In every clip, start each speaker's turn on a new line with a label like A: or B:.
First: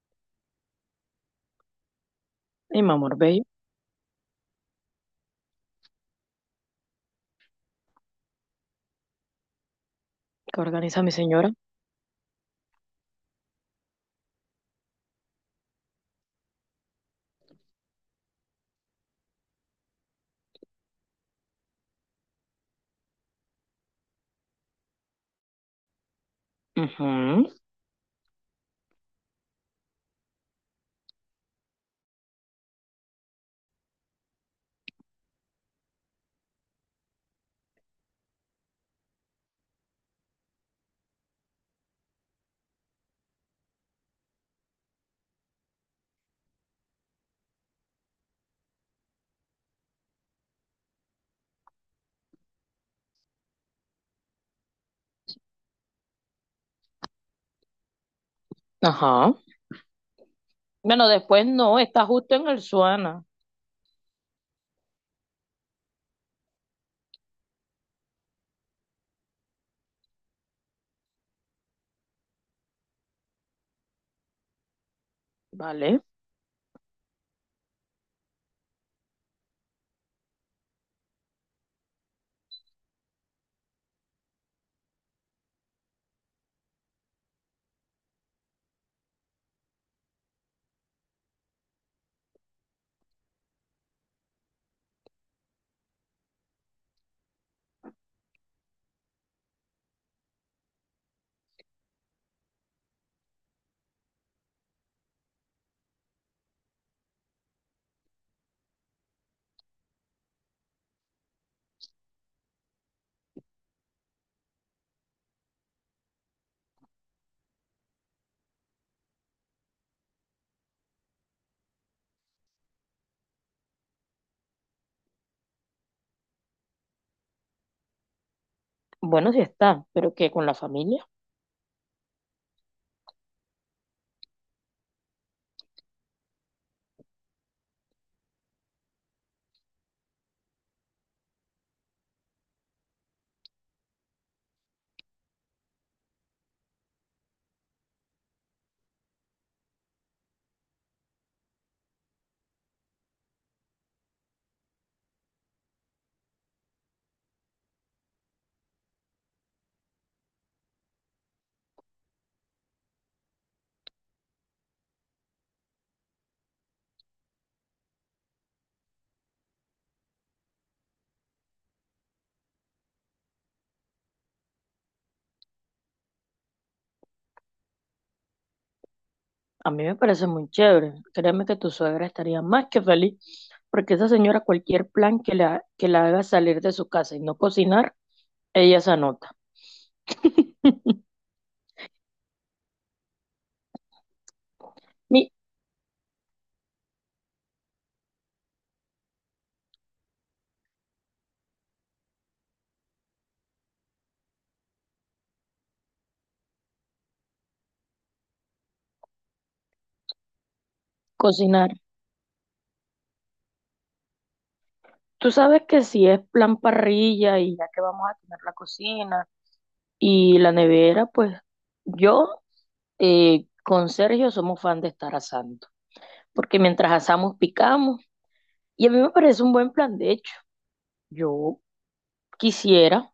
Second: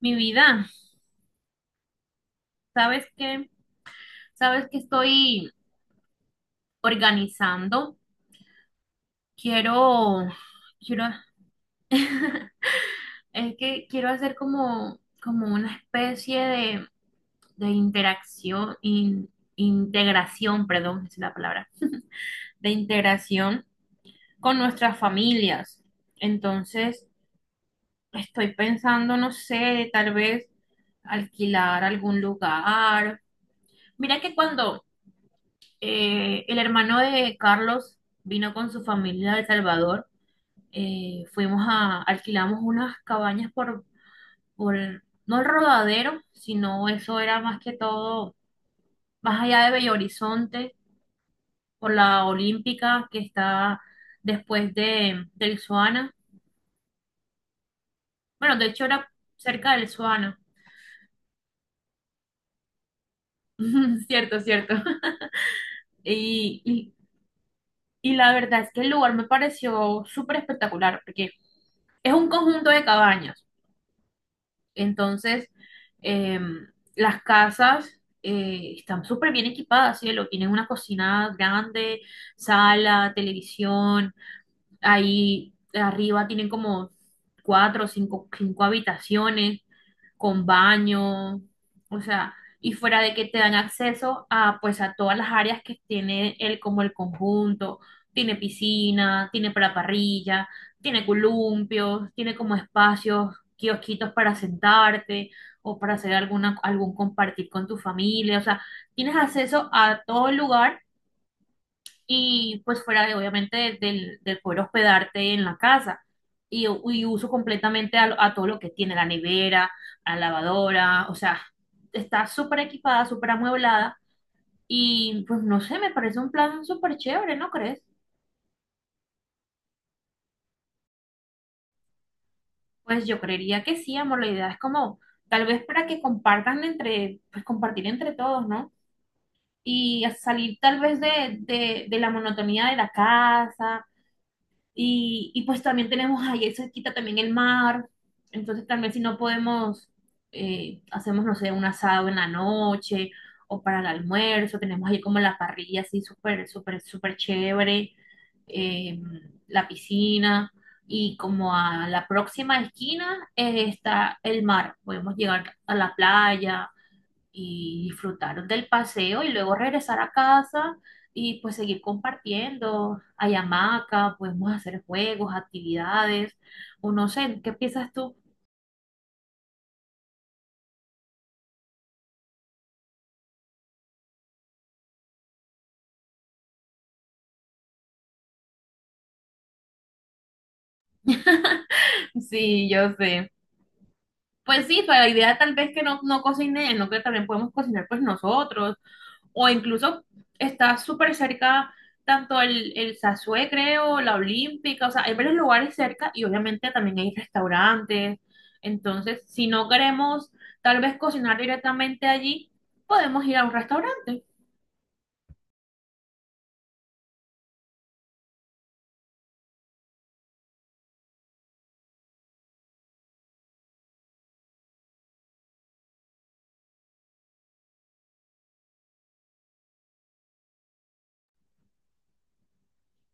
A: Mi vida,
B: Y mi
A: ¿sabes
B: amor bello,
A: qué? ¿Sabes qué estoy organizando? Quiero,
B: que organiza
A: quiero,
B: mi señora.
A: es que quiero hacer como una especie de interacción, integración, perdón, esa es la palabra, de integración con nuestras familias. Entonces,
B: Ujú.
A: estoy pensando, no sé, tal vez alquilar algún lugar. Mira que cuando el hermano de Carlos vino con su familia de El Salvador. Alquilamos unas cabañas por, no el Rodadero, sino eso era más que todo, más allá de Bello Horizonte, por la Olímpica que está después del Suana. Bueno, de hecho era
B: Ajá.
A: cerca del Suana.
B: Bueno, después no, está justo en el Suana.
A: Cierto, cierto. Y, y, y la verdad es que el lugar me pareció súper espectacular, porque es un conjunto de cabañas. Entonces,
B: Vale.
A: eh, las casas están súper bien equipadas, cielo. Tienen una cocina grande, sala, televisión. Ahí arriba tienen como cuatro o cinco habitaciones con baño, o sea, y fuera de que te dan acceso a pues a todas las áreas que tiene el como el conjunto, tiene piscina, tiene para parrilla, tiene columpios, tiene como espacios, kiosquitos para sentarte o para hacer alguna algún compartir con tu familia, o sea, tienes acceso a todo el lugar y pues fuera de obviamente del poder hospedarte en la casa. Y, y uso completamente a todo lo que tiene la nevera, la lavadora, o sea, está súper equipada, súper amueblada y pues no sé, me parece un plan súper chévere, ¿no crees?
B: Bueno, sí está, pero que con la familia.
A: Pues yo creería que sí, amor, la idea es como tal vez para que compartan entre, pues compartir entre todos, ¿no? Y a salir tal vez de la monotonía de la casa. Y pues también tenemos ahí, eso quita también el mar. Entonces también si no podemos, hacemos, no sé, un asado en la noche o para el almuerzo. Tenemos ahí como la parrilla así súper, súper, súper chévere. eh, la piscina y como a la próxima esquina está el mar. Podemos llegar a la playa y disfrutar del paseo y luego regresar a casa y pues seguir compartiendo. Hay hamaca, podemos hacer juegos, actividades, o no sé, ¿qué piensas tú?
B: A mí me parece muy chévere. Créeme que tu suegra estaría más que feliz, porque esa señora cualquier plan que la haga salir de su casa y no cocinar, ella se anota.
A: Sí, yo sé. Pues sí, pero la
B: Mi
A: idea tal vez que no, no cocine, no que también podemos cocinar pues nosotros o incluso está súper cerca tanto el Sasue, creo, la Olímpica, o sea, hay varios lugares cerca y obviamente también hay restaurantes. Entonces, si no queremos tal vez cocinar
B: cocinar.
A: directamente allí, podemos ir a un restaurante.
B: Tú sabes que si es plan parrilla y ya que vamos a tener la cocina y la nevera, pues yo, con Sergio somos fan de estar asando, porque mientras asamos picamos. Y a mí me parece un buen plan, de hecho. Yo quisiera,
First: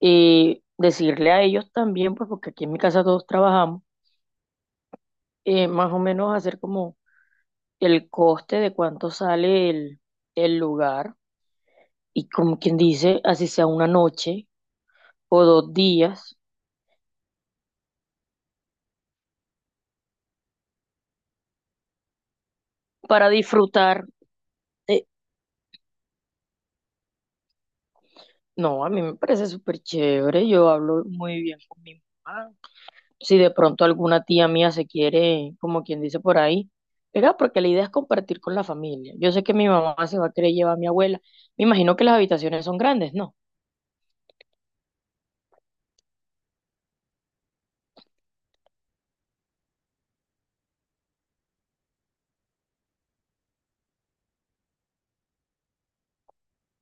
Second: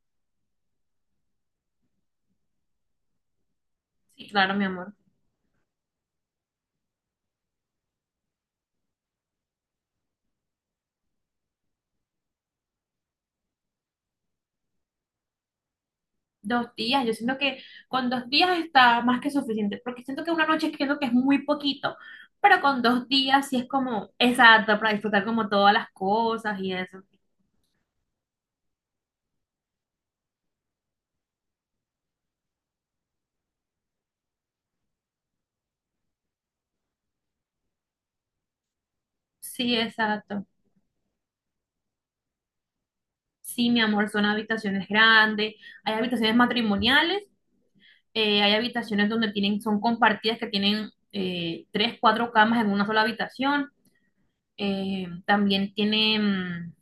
B: decirle a ellos también, pues porque aquí en mi casa todos trabajamos,
A: Sí, claro, mi amor.
B: más o menos hacer como el coste de cuánto sale el lugar y como quien dice, así sea una noche o 2 días
A: 2 días, yo siento que con 2 días está más que suficiente, porque siento que una noche creo que es muy poquito, pero con dos
B: para
A: días sí es
B: disfrutar.
A: como exacto para
B: de-
A: disfrutar como todas las cosas y eso.
B: No, a mí me parece súper chévere, yo hablo muy bien con mi mamá, si de pronto alguna tía mía se quiere, como quien dice, por ahí pegar, porque la idea es compartir con la familia. Yo sé que mi
A: Sí,
B: mamá se va a
A: exacto.
B: querer llevar a mi abuela. Me imagino que las habitaciones son grandes, ¿no?
A: Sí, mi amor, son habitaciones grandes, hay habitaciones matrimoniales, hay habitaciones donde tienen, son compartidas que tienen tres, cuatro camas en una sola habitación. También tienen,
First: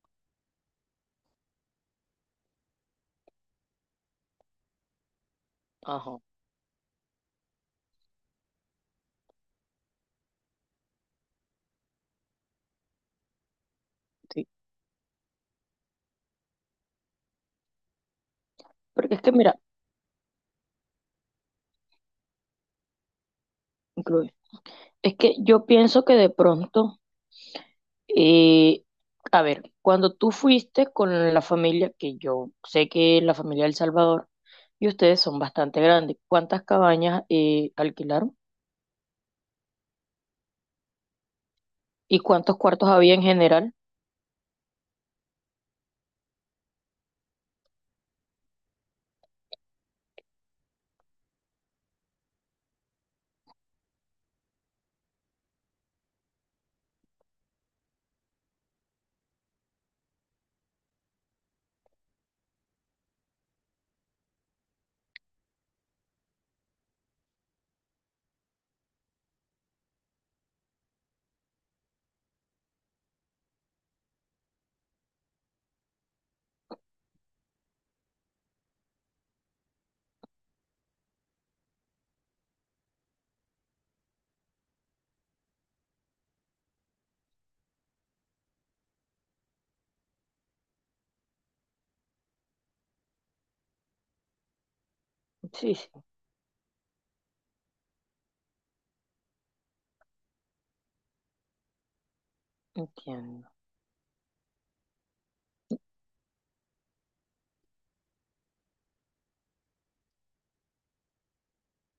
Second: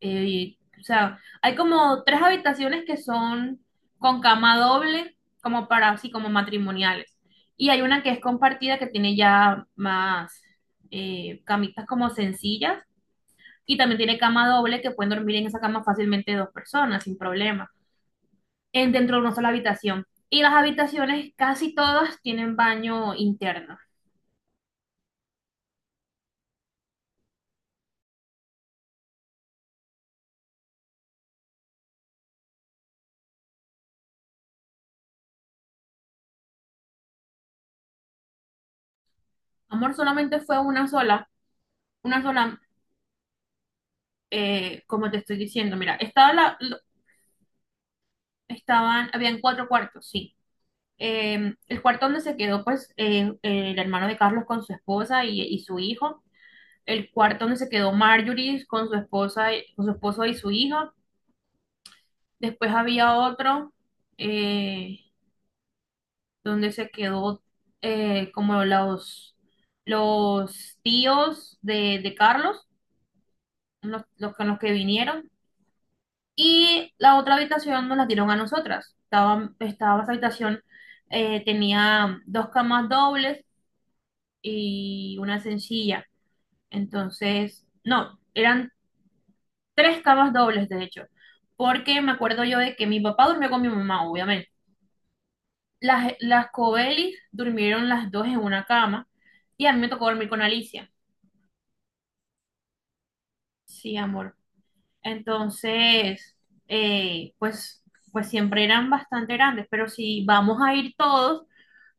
A: o sea, hay como tres habitaciones que son con cama doble, como para así
B: Ajá,
A: como matrimoniales. Y hay una que es compartida que tiene ya más camitas como sencillas y también tiene
B: sí.
A: cama doble que pueden dormir en esa cama fácilmente dos personas sin problema en
B: Porque
A: dentro de
B: es que,
A: una sola
B: mira,
A: habitación. Y las habitaciones casi todas tienen baño interno.
B: incluye. Es que yo pienso que de pronto, eh, a ver, cuando tú fuiste con la familia, que yo sé que es la familia del Salvador, y ustedes son bastante grandes, ¿cuántas cabañas alquilaron?
A: Amor, solamente fue
B: ¿Y
A: una
B: cuántos
A: sola,
B: cuartos había en general?
A: como te estoy diciendo, mira, estaban, habían cuatro cuartos, sí. El cuarto donde se quedó, pues, el hermano de Carlos con su esposa y su hijo. El cuarto donde se quedó Marjorie con su esposa, con su esposo y su hijo. Después había otro, eh, donde se quedó como los tíos de Carlos, los con los que vinieron, y la otra habitación nos la dieron a nosotras. Estaba esa habitación, tenía dos camas dobles y una sencilla. Entonces, no, eran tres camas dobles, de hecho, porque me acuerdo yo de que mi papá durmió con mi mamá, obviamente.
B: Sí, sí,
A: Las Cobelis durmieron las dos en una cama y a mí me tocó dormir con Alicia.
B: entiendo.
A: Sí, amor. Entonces, eh, pues, pues siempre eran bastante grandes, pero si vamos a ir todos,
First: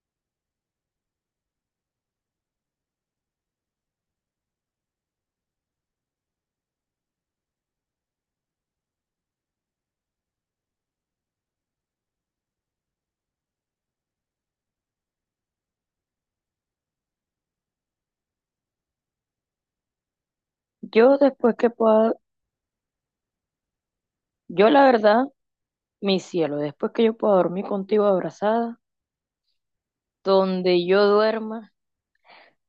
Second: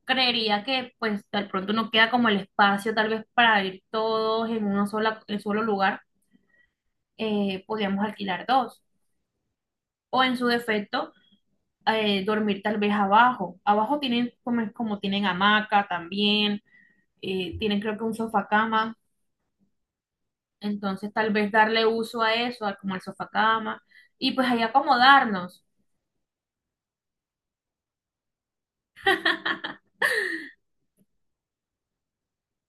A: creería que pues de pronto no queda como el espacio tal vez para ir todos en solo lugar, podríamos alquilar dos. O en su defecto, dormir tal vez abajo. Abajo tienen como tienen hamaca también, tienen creo que un sofá cama, entonces
B: Yo
A: tal vez
B: después que
A: darle
B: pueda,
A: uso a eso, a como el sofá cama, y pues ahí
B: yo la verdad,
A: acomodarnos.
B: mi cielo, después que yo pueda dormir contigo abrazada, donde yo duerma,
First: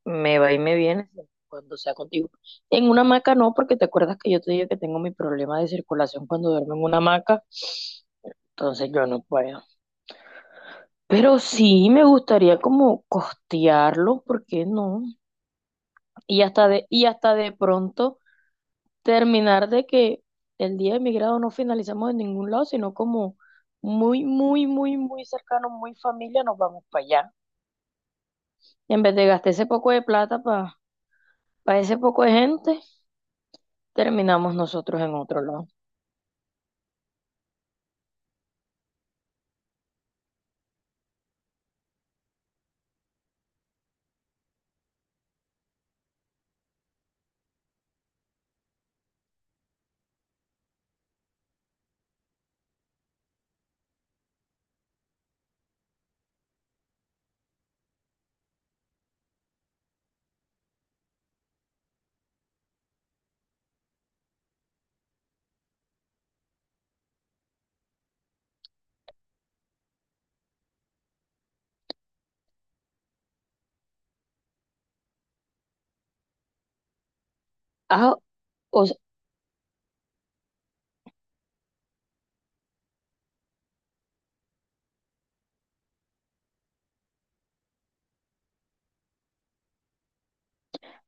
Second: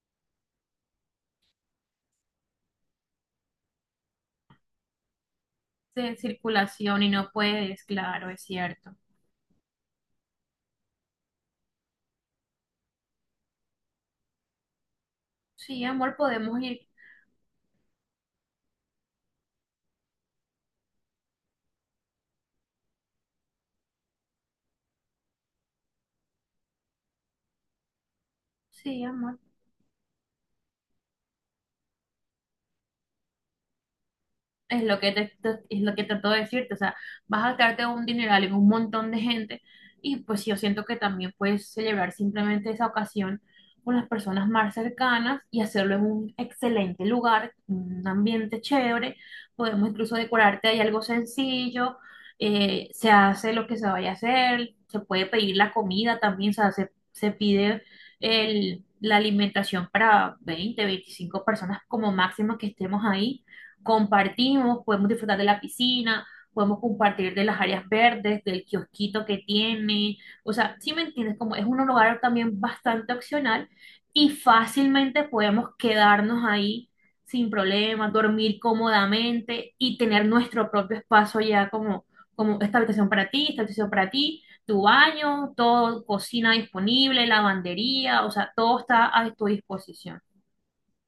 B: me va y me viene siempre y cuando sea contigo. En una hamaca no, porque te acuerdas que yo te dije que tengo mi problema de
A: De
B: circulación cuando duermo en una
A: circulación y no
B: hamaca,
A: puedes, claro, es
B: entonces
A: cierto.
B: yo no puedo. Pero sí me gustaría como costearlo, ¿por qué no?
A: Sí, amor,
B: Y
A: podemos
B: hasta de,
A: ir.
B: y hasta de pronto terminar de que el día de mi grado no finalizamos en ningún lado, sino como muy, muy, muy, muy cercano, muy familia, nos vamos para allá.
A: Sí,
B: En vez de
A: amor.
B: gastar ese poco de plata para ese poco de gente, terminamos
A: Es lo
B: nosotros
A: que
B: en
A: te,
B: otro
A: te-
B: lado.
A: es lo que trato de decirte, o sea, vas a gastarte un dineral en un montón de gente y pues yo siento que también puedes celebrar simplemente esa ocasión con las personas más cercanas y hacerlo en un excelente lugar, un ambiente chévere, podemos incluso decorarte ahí algo sencillo, se hace lo que se vaya a hacer, se puede pedir la comida también, o sea, se pide la alimentación para 20 25 personas como máximo que estemos ahí compartimos, podemos disfrutar de la piscina, podemos compartir de las áreas verdes, del kiosquito que tiene, o sea, si me entiendes, como es un lugar también bastante opcional y fácilmente podemos quedarnos ahí sin problemas,
B: Ah,
A: dormir
B: o sea,
A: cómodamente y tener nuestro propio espacio ya como, esta habitación para ti, esta habitación para ti, tu baño, todo, cocina disponible, lavandería, o sea, todo está a tu disposición.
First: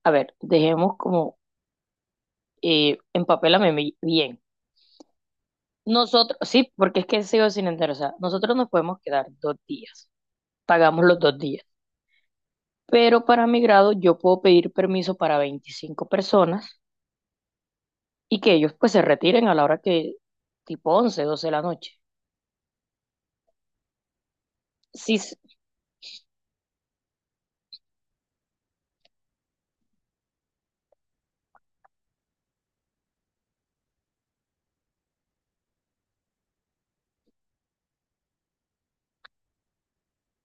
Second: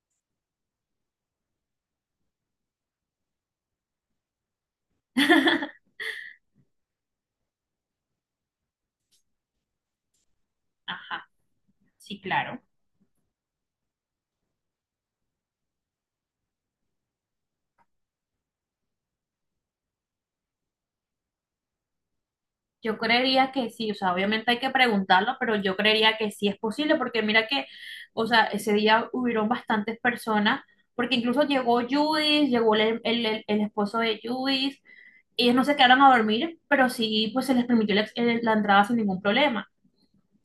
B: a ver, dejemos como, empapélame bien. Nosotros, sí, porque es que sigo sin entender, o sea, nosotros nos podemos quedar 2 días, pagamos los
A: Ajá,
B: 2 días,
A: sí, claro.
B: pero para mi grado yo puedo pedir permiso para 25 personas y que ellos pues se retiren a la hora que, tipo 11, 12 de la noche.
A: Yo creería que sí, o sea, obviamente hay que
B: Sí,
A: preguntarlo,
B: s-
A: pero yo creería que sí es posible, porque mira que, o sea, ese día hubieron bastantes personas, porque incluso llegó Judith, llegó el esposo de Judith, ellos no se quedaron a dormir, pero sí, pues se les permitió la entrada sin ningún problema.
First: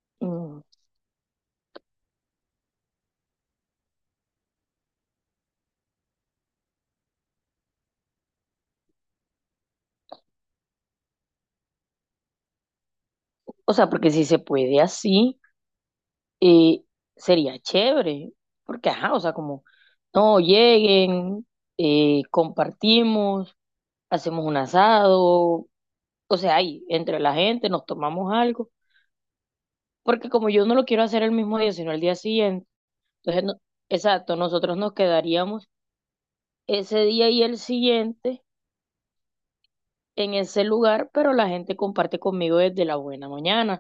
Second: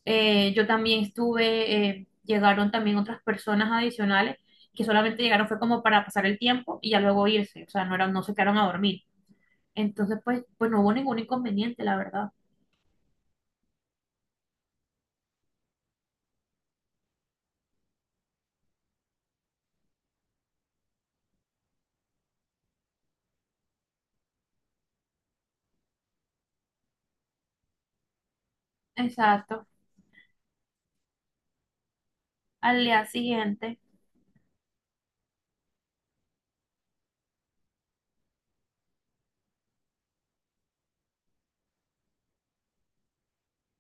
B: mm.
A: Yo también estuve, llegaron también otras personas adicionales que solamente llegaron fue como para pasar el tiempo y ya luego irse, o sea, no, no se quedaron a dormir. Entonces, pues no hubo ningún inconveniente, la verdad.
B: O sea, porque si se puede así, eh, sería chévere, porque ajá, o sea, como, no, lleguen, compartimos, hacemos un asado, o sea, ahí, entre la gente, nos tomamos algo,
A: Exacto.
B: porque como yo no lo quiero hacer el mismo día, sino el día siguiente.
A: Al día
B: Entonces,
A: siguiente.
B: exacto, nosotros nos quedaríamos ese día y el siguiente en ese lugar, pero la gente comparte conmigo desde la buena mañana.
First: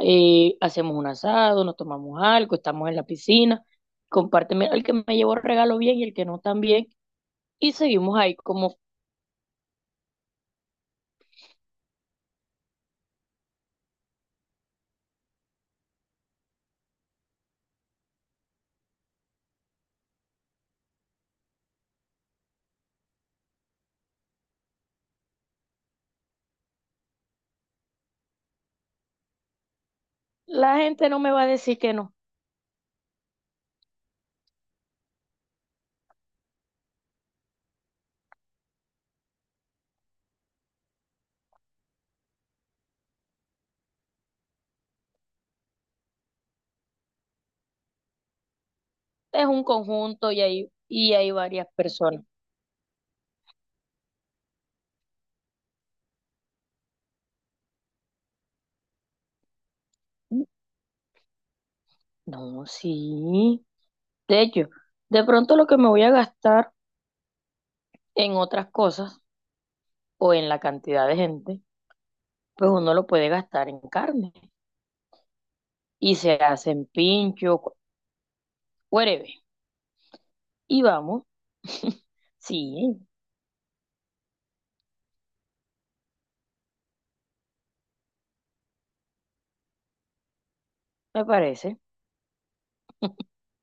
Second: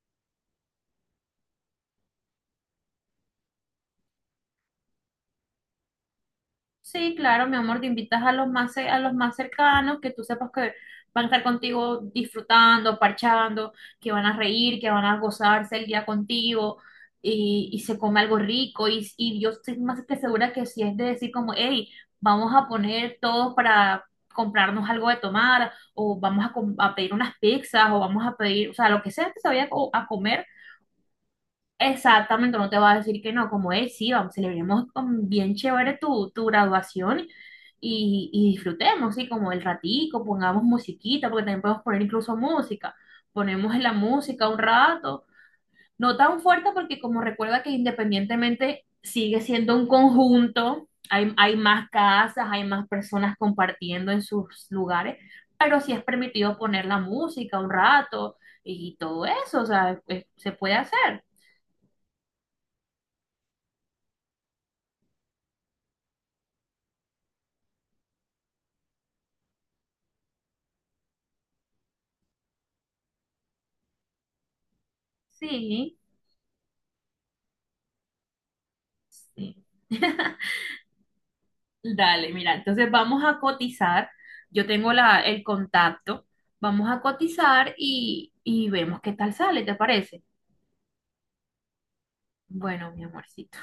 B: Hacemos un asado, nos tomamos algo, estamos en la piscina, compárteme el que me llevó regalo bien y el que no también,
A: Sí, claro, mi
B: y
A: amor, te
B: seguimos
A: invitas
B: ahí, como
A: a los más cercanos, que tú sepas que van a estar contigo disfrutando, parchando, que van a reír, que van a gozarse el día contigo y se come algo rico. Y yo estoy más que segura que si es de decir como, hey, vamos a poner todos para comprarnos algo de tomar o vamos a pedir unas pizzas o vamos a pedir, o sea, lo que sea que se vaya a comer.
B: la gente no me va a decir que no.
A: Exactamente, no te va a decir que no, como es, sí, vamos, celebremos con bien chévere tu graduación y disfrutemos, sí, como el ratico, pongamos musiquita, porque también podemos poner incluso música, ponemos la música un rato, no tan fuerte porque como recuerda que independientemente sigue
B: Es un
A: siendo un
B: conjunto
A: conjunto,
B: y hay
A: hay
B: varias
A: más
B: personas.
A: casas, hay más personas compartiendo en sus lugares, pero sí es permitido poner la música un rato y todo eso, o sea, pues, se puede hacer,
B: No, sí, de hecho, de pronto lo que me voy a gastar en otras cosas o en la cantidad de gente, pues uno lo puede gastar en carne
A: sí.
B: y se hacen pinchos. Whatever.
A: Sí.
B: Y vamos.
A: Dale, mira,
B: Sí,
A: entonces vamos a cotizar. Yo tengo el contacto. Vamos a cotizar y vemos qué tal sale, ¿te parece?
B: me parece.
A: Bueno, mi amorcito.